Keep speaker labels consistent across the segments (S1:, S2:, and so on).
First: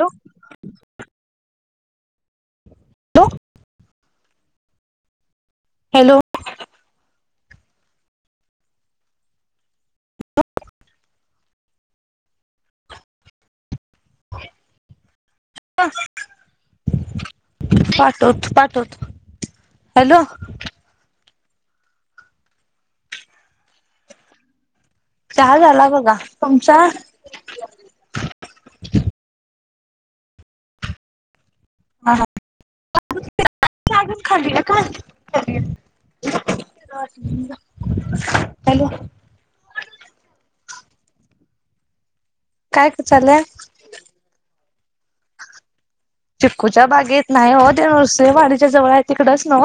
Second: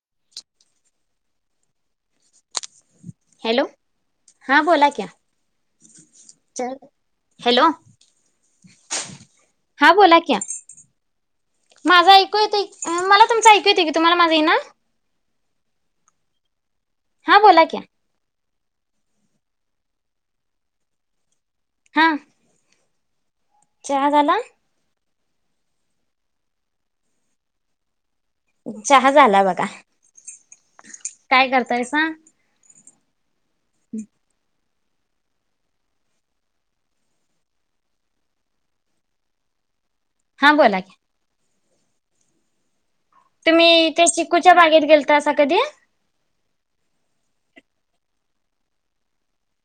S1: Hello.
S2: Hello हा बोला क्या
S1: हॅलो
S2: च हॅलो हा बोला क्या? माझा ऐकू येतं मला तुमच ऐकू येते की तुम्हाला माझ येई ना
S1: हा.
S2: हा बोला क्या
S1: पाठवतो, पाठवतो हॅलो.
S2: हा. चहा झाला?
S1: चहा झाला बघा तुमचा.
S2: चहा झाला बघा काय करतायस?
S1: गच खली.. काय हॅलो..
S2: हा बोला की...
S1: काय? ले
S2: तुम्ही त्या चिकूच्या बागेत गेलतासा कधी
S1: चिकूच्या बागेत नाही होत.. नरसे वाडीच्या जवळ आहे तिकडच ना...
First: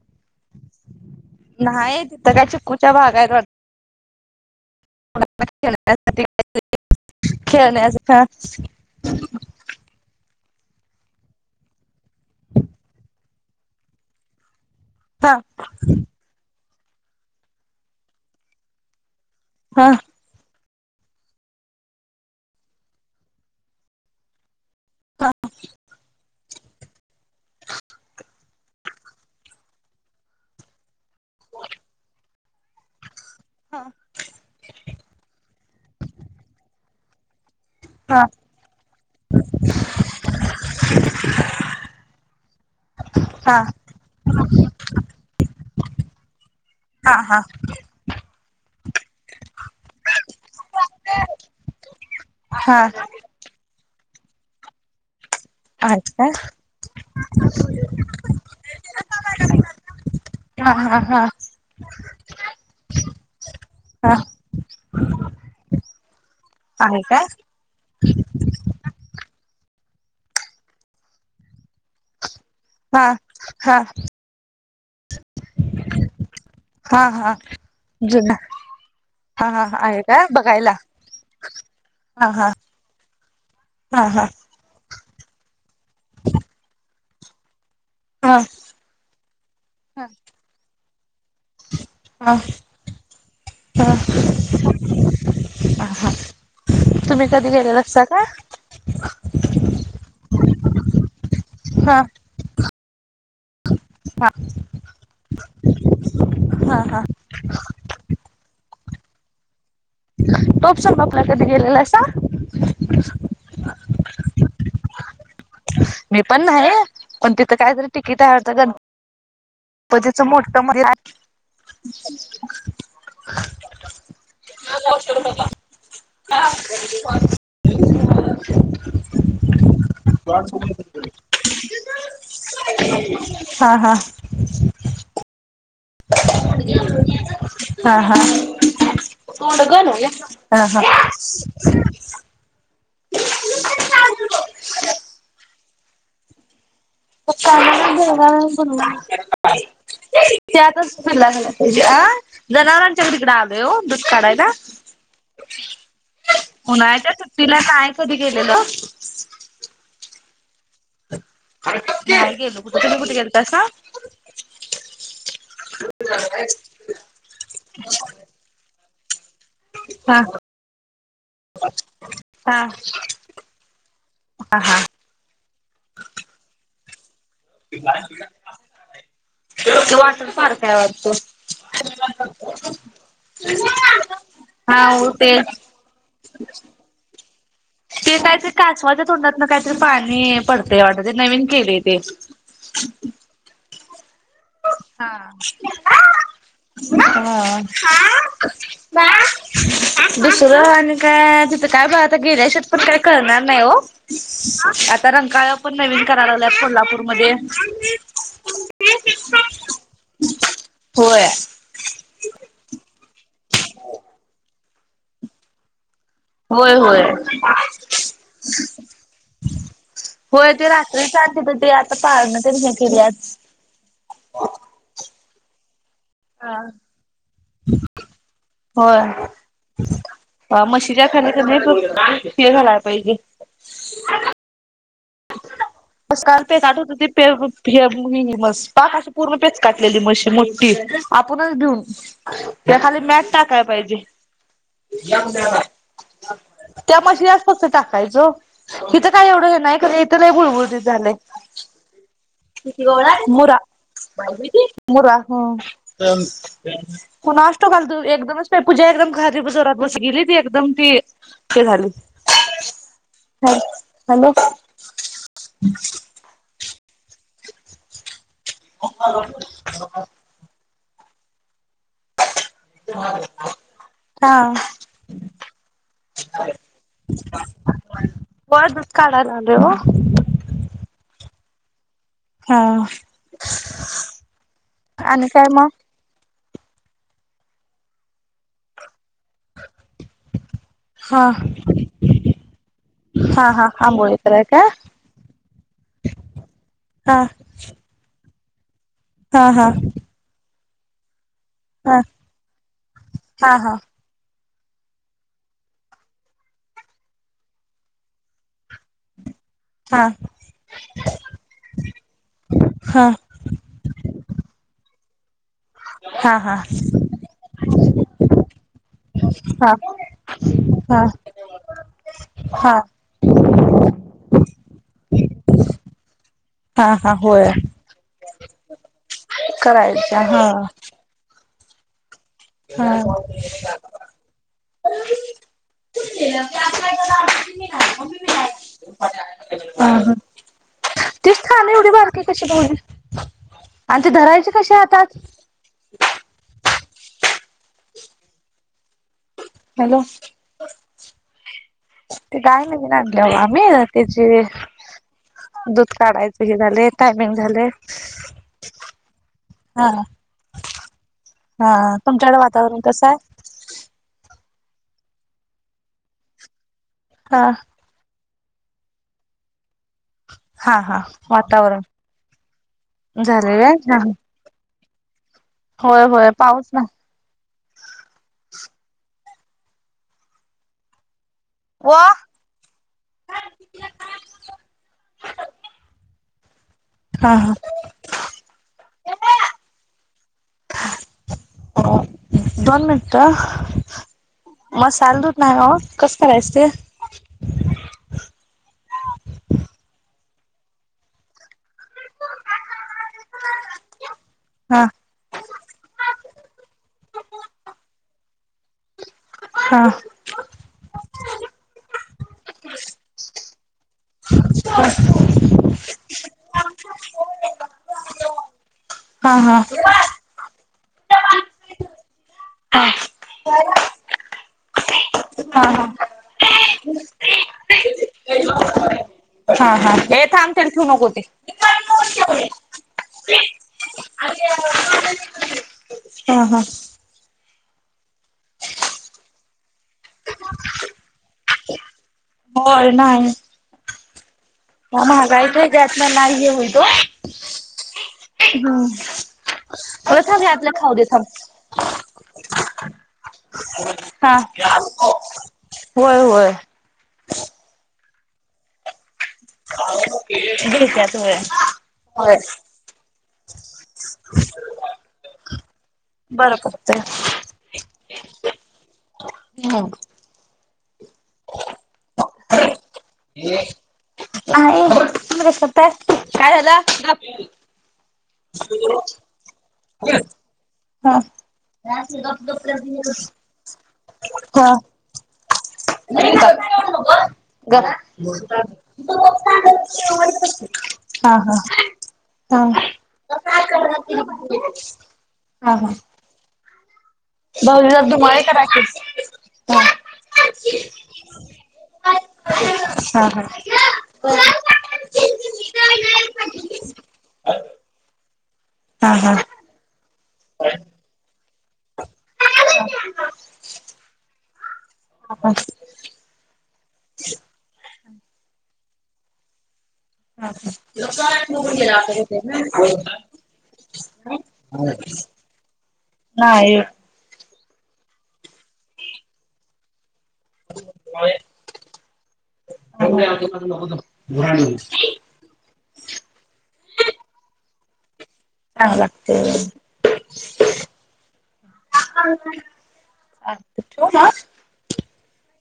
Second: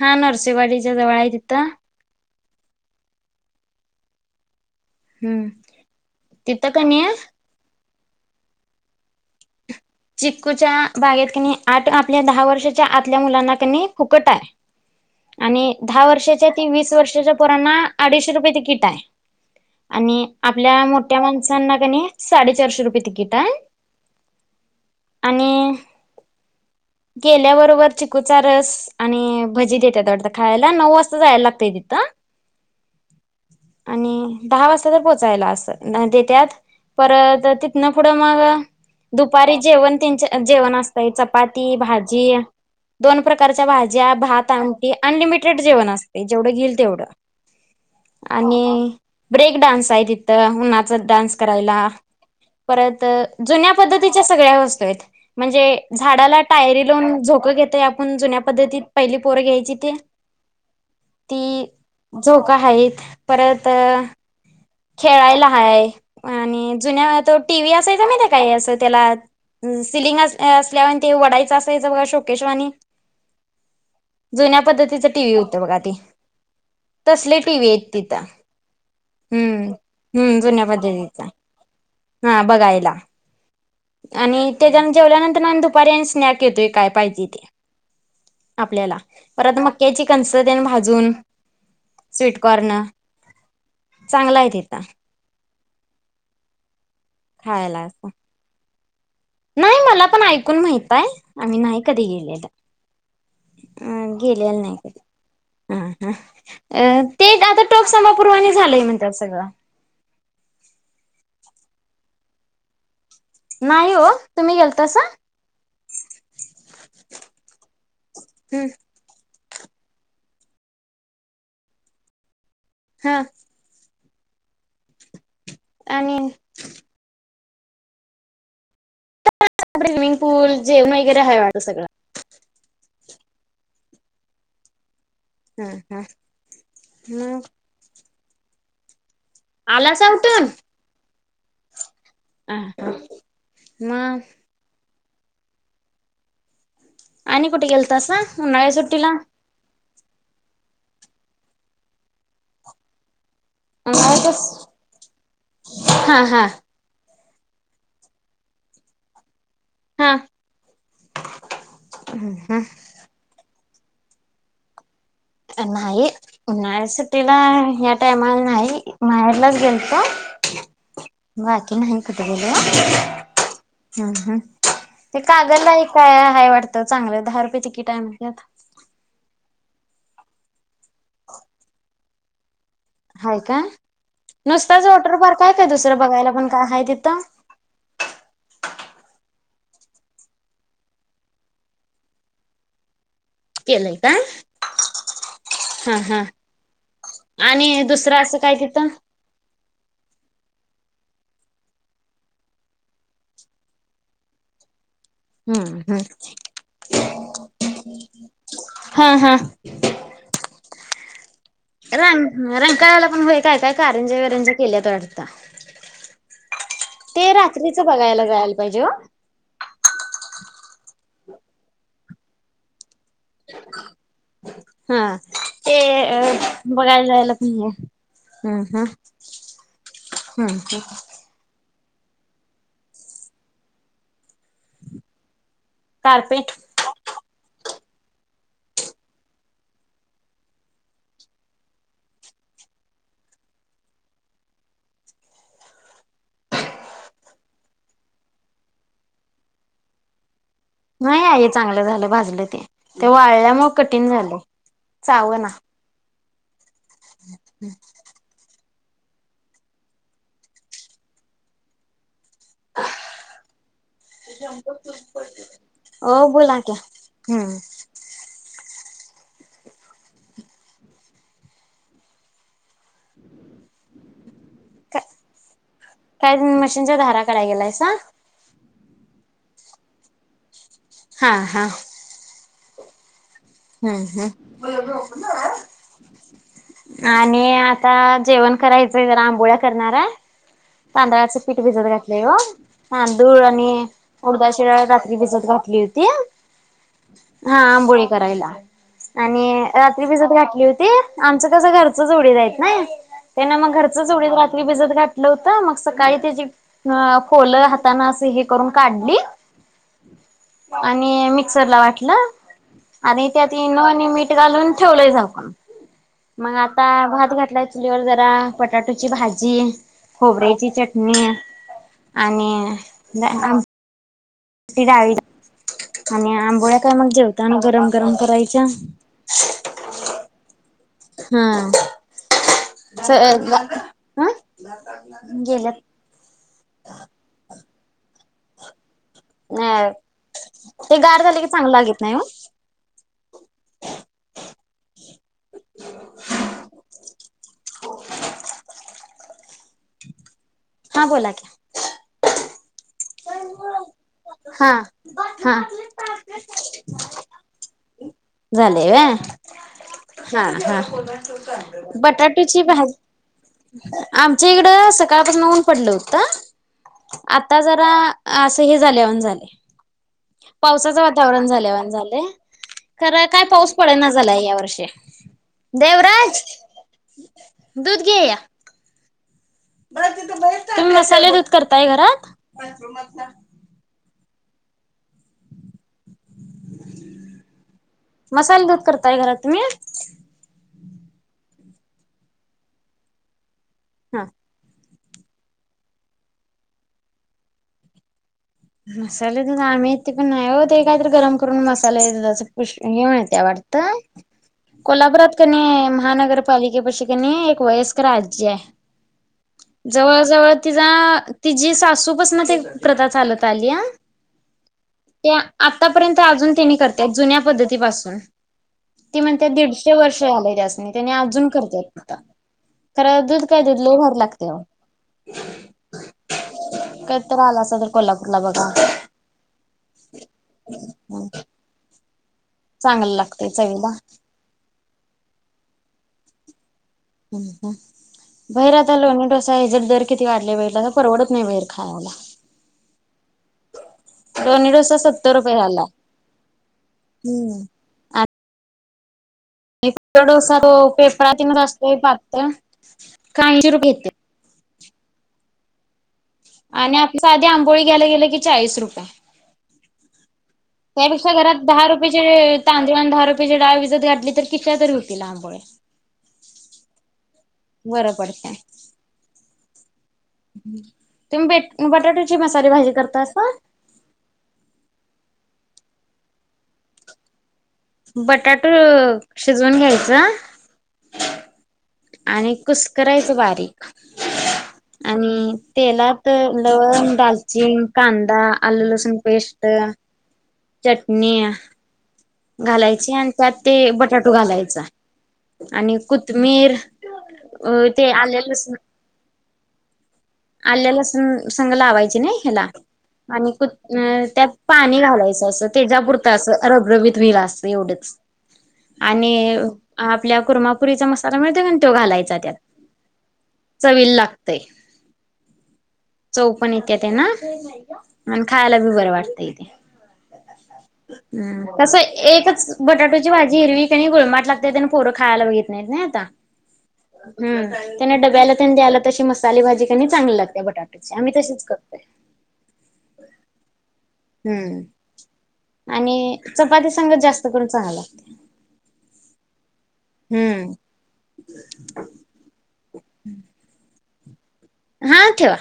S2: हा नरसेवाडीच्या जवळ... तिथं
S1: नाही तिथं काय चिक्कूच्या बागा आहेत वाढत...
S2: हम्म
S1: खेण्या
S2: तिथं कणी
S1: खेळण्यासाठी... फ
S2: चिक्कूच्या बागेत क आठ आपल्या दहा वर्षाच्या आल्या मुलांना कनी फुकट आहे...
S1: हा
S2: आणि दहा वर्षाच्या त वीस वर्षाच्या पोरांना अडीचशे रुपयेची किट आहे...
S1: हा
S2: आणि आ.. आपल्या मोठ्या माणसांना क साडे चारशे रुपये तिकट आहे....
S1: का?
S2: आणि गेल्याबरोबर चिकूचा रस... आणि भजी देतात होय वाढत खायला नऊ वाजता जायला लागतय तिथं... आणि दहा वाजता तर पोहोचायला अस देतत परत त... तिथून पुढे
S1: हा
S2: मग दुपारी जेवण तेच जेवण असते चपाती भाजी... दोन
S1: हा
S2: प्रकारच्या भाज्या भात आणी अनलिमिटेड जेवण असते जेवण असतय.... तेवढ
S1: हा
S2: आणि ब्रेक डान्स आहे तिथ... उन्हाचा डान्स करायला
S1: हा
S2: परत
S1: हा
S2: जुन्या... पद्धतीच्या सगळ्या वस्तू आहेत.... म्हणजे
S1: आहेत काय
S2: झाडाला टायरी लावून झोकं घेते आपण जुन्या पद्धतीत पहिली पोरं घ्यायची ते...
S1: हा हा हा
S2: ती झोका आहेत परत
S1: हा....
S2: खेळायला हाय आणि
S1: आहे
S2: जुन्या
S1: काय
S2: तो टी व्ही असायचा माहिती काय असं त्याला... सिलिंग असल्यावर ते वडायचं असायचं बघा शोकेशवाणी...
S1: हा हा
S2: जुन्या पद्धतीच टी व्ही होत बघा आ ती...
S1: हा हा
S2: तसले टीव्ही य तिथ...
S1: जुना हा हा
S2: हम्म
S1: आहे काय
S2: हम्म जुन्या
S1: बघायला
S2: पद्धतीच हा बघायला....
S1: हा हा
S2: आणि त्याच्यान जेवल्यानंतर आम्ही दुपारी स्नॅक येतोय काय पाहिजे ते....
S1: हा
S2: आपल्याला परत मक्याची
S1: हा
S2: कंसटन भाजून....
S1: हा
S2: स्वीटकॉर्न चांगला आहे तिथ....
S1: ह हा तुम्ही कधी गेलेल
S2: खायला
S1: असता का....
S2: चून माहितय आम्ही नाही
S1: हा
S2: कधी गेले... अ
S1: हा
S2: गेलेलं नाही का ह
S1: हा हा
S2: ह ते आता टोक सभ... पूर्वानी झालंय म्हणत सगळं...
S1: तूप संभापूरला कधी केलेला असा...
S2: नाही हो तुम्ही गेलतासा...
S1: मी पण नाही पण तिथं कायतरी तिकीट हरत गण... प त्याच मोठ म्हध्ये..
S2: हा....
S1: ला
S2: आणि
S1: ह...
S2: स्विमिंग पूल जेवण वगैरे आहे वाढ सगळं...
S1: हा हा...
S2: हा हा मग
S1: हा हा... थोड गण
S2: आलासा
S1: घ
S2: उठून
S1: हा हा...
S2: अ म
S1: प
S2: आणि
S1: का
S2: कुठे
S1: घला म
S2: गेलतासा उन्हाळ्या
S1: बण
S2: सुट्टीला
S1: [unintelligible] त्यातच झाला पाहिजे. अ जनावरांच्या क तिकडेम दुधकाडाय
S2: उन्हाळ्यातच हा हा
S1: [unintelligible] तिला काय कधी केेलेलं. गे
S2: हा
S1: कुठ त कुठ गेलता सा.
S2: नाही नळ सुटीला या्या टायमाला नाही मायार. लगेल का
S1: हा
S2: बाकी नाही कथ बोलया.
S1: हा
S2: हम् हम
S1: हा हा
S2: ते कागलला काय आहे वाटत. चांगलं दहा रुपये तिकीट आहे म्हंटलं.
S1: वॉटर पार्क आहे वाटतो.
S2: ह का नुसता्याच
S1: हो
S2: वॉटर
S1: ते
S2: पार्क आहे काय दुसरं बघायला पण काय आहे तिथं.
S1: ते काहीतरी कासवाच्या तोंडात ना काहीतरी पाणी पडतय वाट ते नवीन केले ते, ह
S2: केलंय का
S1: हा
S2: हा
S1: ह
S2: हा
S1: [unintelligible]
S2: आणि दुसरं असं काय तिथं?
S1: तु आणि काय तिथं काय ब आता गेल्या शेवट पण काय करणार नाही हो! तर रंकाळ पण
S2: हम्म हम्म
S1: नवीन कराय लागल्यात कोल्हापूरमध्ये.
S2: हा हा.
S1: होय!
S2: रंग रंकाळ्याला पण होय काय काय का कारंजे वरेंजे केल्यात वाटत.
S1: होय होय
S2: जायला पाहिजे ओ.
S1: होय ते रात्री सांते ते आता पाळण त्यान हे केल्यात.
S2: हा ते अ
S1: हा
S2: बघायला जायला, ह हम् हम्
S1: होय
S2: हम् ह
S1: त खला पाहिजे. नस्कार
S2: कारपेट
S1: [unintelligible] हे ह म पाक अशी पूर्ण पेच काटलेली मशी मोठी आपणच भेऊन. त्या खाली मॅट टाकायला पाहिजे. त्या म्हशीलाच फक्त टाकायचं ओ इिथं काय एवढं हे नाही खरं इथं लय गुळगुळ झा
S2: नाही आई चांगलं झालं भाजलं ते ते
S1: मुरा
S2: वाळल्यामुळे कठीण झालं
S1: मुरा
S2: चावना
S1: ह कोणा असतो काल तू एकदमच प पूजा एकदम खादी जोरात बस गेली ती एकदम ती ते झाली. ह हॅलो!
S2: हो बोला क हम्म.
S1: ह [unintelligible]
S2: का काय मशीनच्या धारा काढाय गेलायसा
S1: हा ब काढा लागले ओ.
S2: हा हा
S1: हा
S2: हम्म हम्म!
S1: आणि काय मग
S2: आणि आता जेवण करायचंय जरा आंबोळ्या करणार हाय.
S1: हा
S2: तांदळाचं पीठ भिजत घातलं ओ तांदूळ
S1: हा हा
S2: आणि
S1: आंबोळी कराय
S2: उडदा शिळा रात्री भिजत घातली होती.
S1: ह
S2: हा आंबोळी करायला
S1: हा
S2: आणि
S1: हा
S2: रात्री भिजत घातली होती. आमचं कसं
S1: हा
S2: घरच जोडी जा आहेतत ना
S1: हा
S2: त्यांना
S1: हा
S2: मग घरच जोडी रात्री भिजत घातलं हो मग सकाळी त्याची पोल हाताना अस हे करून काढली.
S1: हा
S2: आणि मिक्सर ला वाटलं.
S1: हा हा
S2: आणि त्यात इनो आणि मीठ घालून ठेवलंय झाकून.
S1: हा
S2: मग
S1: हा
S2: आता भात घातलाय चुलीवर जरा बटाटोची भाजी खोबऱ्याची
S1: हा
S2: चटणी आणि
S1: हा
S2: डाळी आणि आंबोळ्या
S1: हा
S2: काय मग
S1: हा होय
S2: जेवताना गरम गरम करायच्या
S1: करायच्या हा
S2: हा. ह
S1: हा.
S2: गेल्यात
S1: [unintelligible] [inaudible]
S2: अ ते गार
S1: तेच
S2: झाल की चांगलं
S1: ठाणे एवढी
S2: लागीत नाय
S1: बारकी
S2: हो
S1: कशी ठेवली आणि ते धरायचे कसे हातात?
S2: [unintelligible] [inaudible]
S1: हॅलो?
S2: हा बोला की
S1: काही [unintelligible] आणल्या आम्ही त्याची
S2: हा हा
S1: दूध काढायच हे झालय, टायमिंग झालय.
S2: झाले व्हय हा. हा.
S1: हा तुमच्याकडे
S2: बटाटूची
S1: वातावरण कसं आहे
S2: भाजी आम आ इकडं सकाळपासून ऊन पडलं होत,
S1: हा
S2: आता जरा अस हे झाल्या वाणी झालय,
S1: हा
S2: पावसाच
S1: हा
S2: वातावरण झाल्यावाणी झालंय. खर काय
S1: झालेलं
S2: पाऊस पडना
S1: आहे
S2: झालाय या वर्षी
S1: होय होय
S2: देवराज
S1: पाऊस ना
S2: दुध घे. तुम्ही मसाले दूध करताय
S1: व
S2: घरात?
S1: हा हा
S2: मसाला दूध करताय घरात तुम्ही?
S1: अ दोन मिनट
S2: हा.
S1: मसाल दूध नाही हो, कसं करायचं ते?
S2: मसाले दूध आम्ही येत ते पण नाही हो ते काहीतरी गरम करून मसा [unintelligible] घेऊन येत्या वाटतं.
S1: हा
S2: कोल्हापुरात कनी, महानगरपालिके पशी कनी, एक वयस्कर आज्जी हाय.
S1: हा
S2: जवळ जवळ तिजा तिजी सासूपसन ती प्रथा चालत ताल्या ते आतापर्यंत अजून त्यांनी करत जुन्या पद्धतीपासून ती
S1: हा
S2: म्हणते
S1: हा हा
S2: दीडशे वर्ष झालय त्यासनी, त्याने अजून करत्यात आता खरा दूध काय दूध लय भारी लागतय
S1: हा
S2: कधीतरी आलासा तर कोल्हापूरला ला बघ
S1: हा हा हे थांब त्याला ठेवू नको ते
S2: चांगलं लागतय चवीला
S1: हा. हा.
S2: भैर आता लोणी हेज्यात दर किती किती वाढलय बागितलासा, परवडत नाही भैर खायला. लोणी डोसा सत्तर
S1: महागाइ
S2: रुपये
S1: पण
S2: झाला.
S1: जास्त [unintelligible] नाही हम्म
S2: हम्म. डोसा तो
S1: दे थांब
S2: पेपरातीन असतोय पातळ [unintelligible]
S1: [unintelligible] [inaudible]
S2: आणि आपली साधी आंबोळी घ्यायला गेले की, चाळीस रुपये.
S1: [unintelligible] [inaudible] घेत्यात
S2: त्यापेक्षा
S1: होय
S2: घरात दहा
S1: होय
S2: रुपयाेचे तांदळ, आणि दहा रुपयाचे डाळ, भिजत घातली तर [unintelligible] तर होतीला. हां. बर.
S1: बरं पडतंय
S2: बर पडतय. तुम्ही ब बटाट्याची मसाली भाजी करतासां?
S1: [unintelligible] [inaudible]
S2: बटाट शिजवून
S1: हा,
S2: घ्यायचा
S1: गप
S2: आणि
S1: गप
S2: कुस्करायचं बारीक.
S1: हा.
S2: आणि तेलात लवंग, दालचीन, कांदा, आलं लसूण पेस्ट
S1: [inaudible] [inaudible]
S2: चटणी.
S1: हा हा
S2: घालायचे आणि त्यात
S1: हा
S2: ते बटाटो घालायचा
S1: हा
S2: आणि कोथमिर.
S1: [inaudible]
S2: आल्या लसूण संग लावायची नाही ह्याला.
S1: हा
S2: आणिु त्यात पाणी घालायचं असं तेच्यापुरत असं रबरबीत. एवढचं
S1: हा हा
S2: आणि आपल्या कुर्मापुरीचा मसाली मिळ- पण तो घालायचा त्यात
S1: हा
S2: चवीला लागतयं.
S1: हा का.
S2: पण येते ते ना आणि खायला बी बरं वाटतं इथे.
S1: हा.
S2: तसं एकच बटाटोची भाजी हिरवी आणि गुळमट लागते आणि पोरं खायला बघित नाहीत नाही आता.
S1: [inaudible]
S2: हम त्यांना डब्याला त्यांनी द्यायला तशी मसाली भाजी क नी चांगली लागते बटाट्याचे आम्ही तशीच करतोयं.
S1: चांग [inaudible]
S2: आणि चपाती संग जास्त करून चांगली लागते.
S1: चांगली लागते.
S2: हम्म.
S1: हो ना.
S2: हा ठेवा.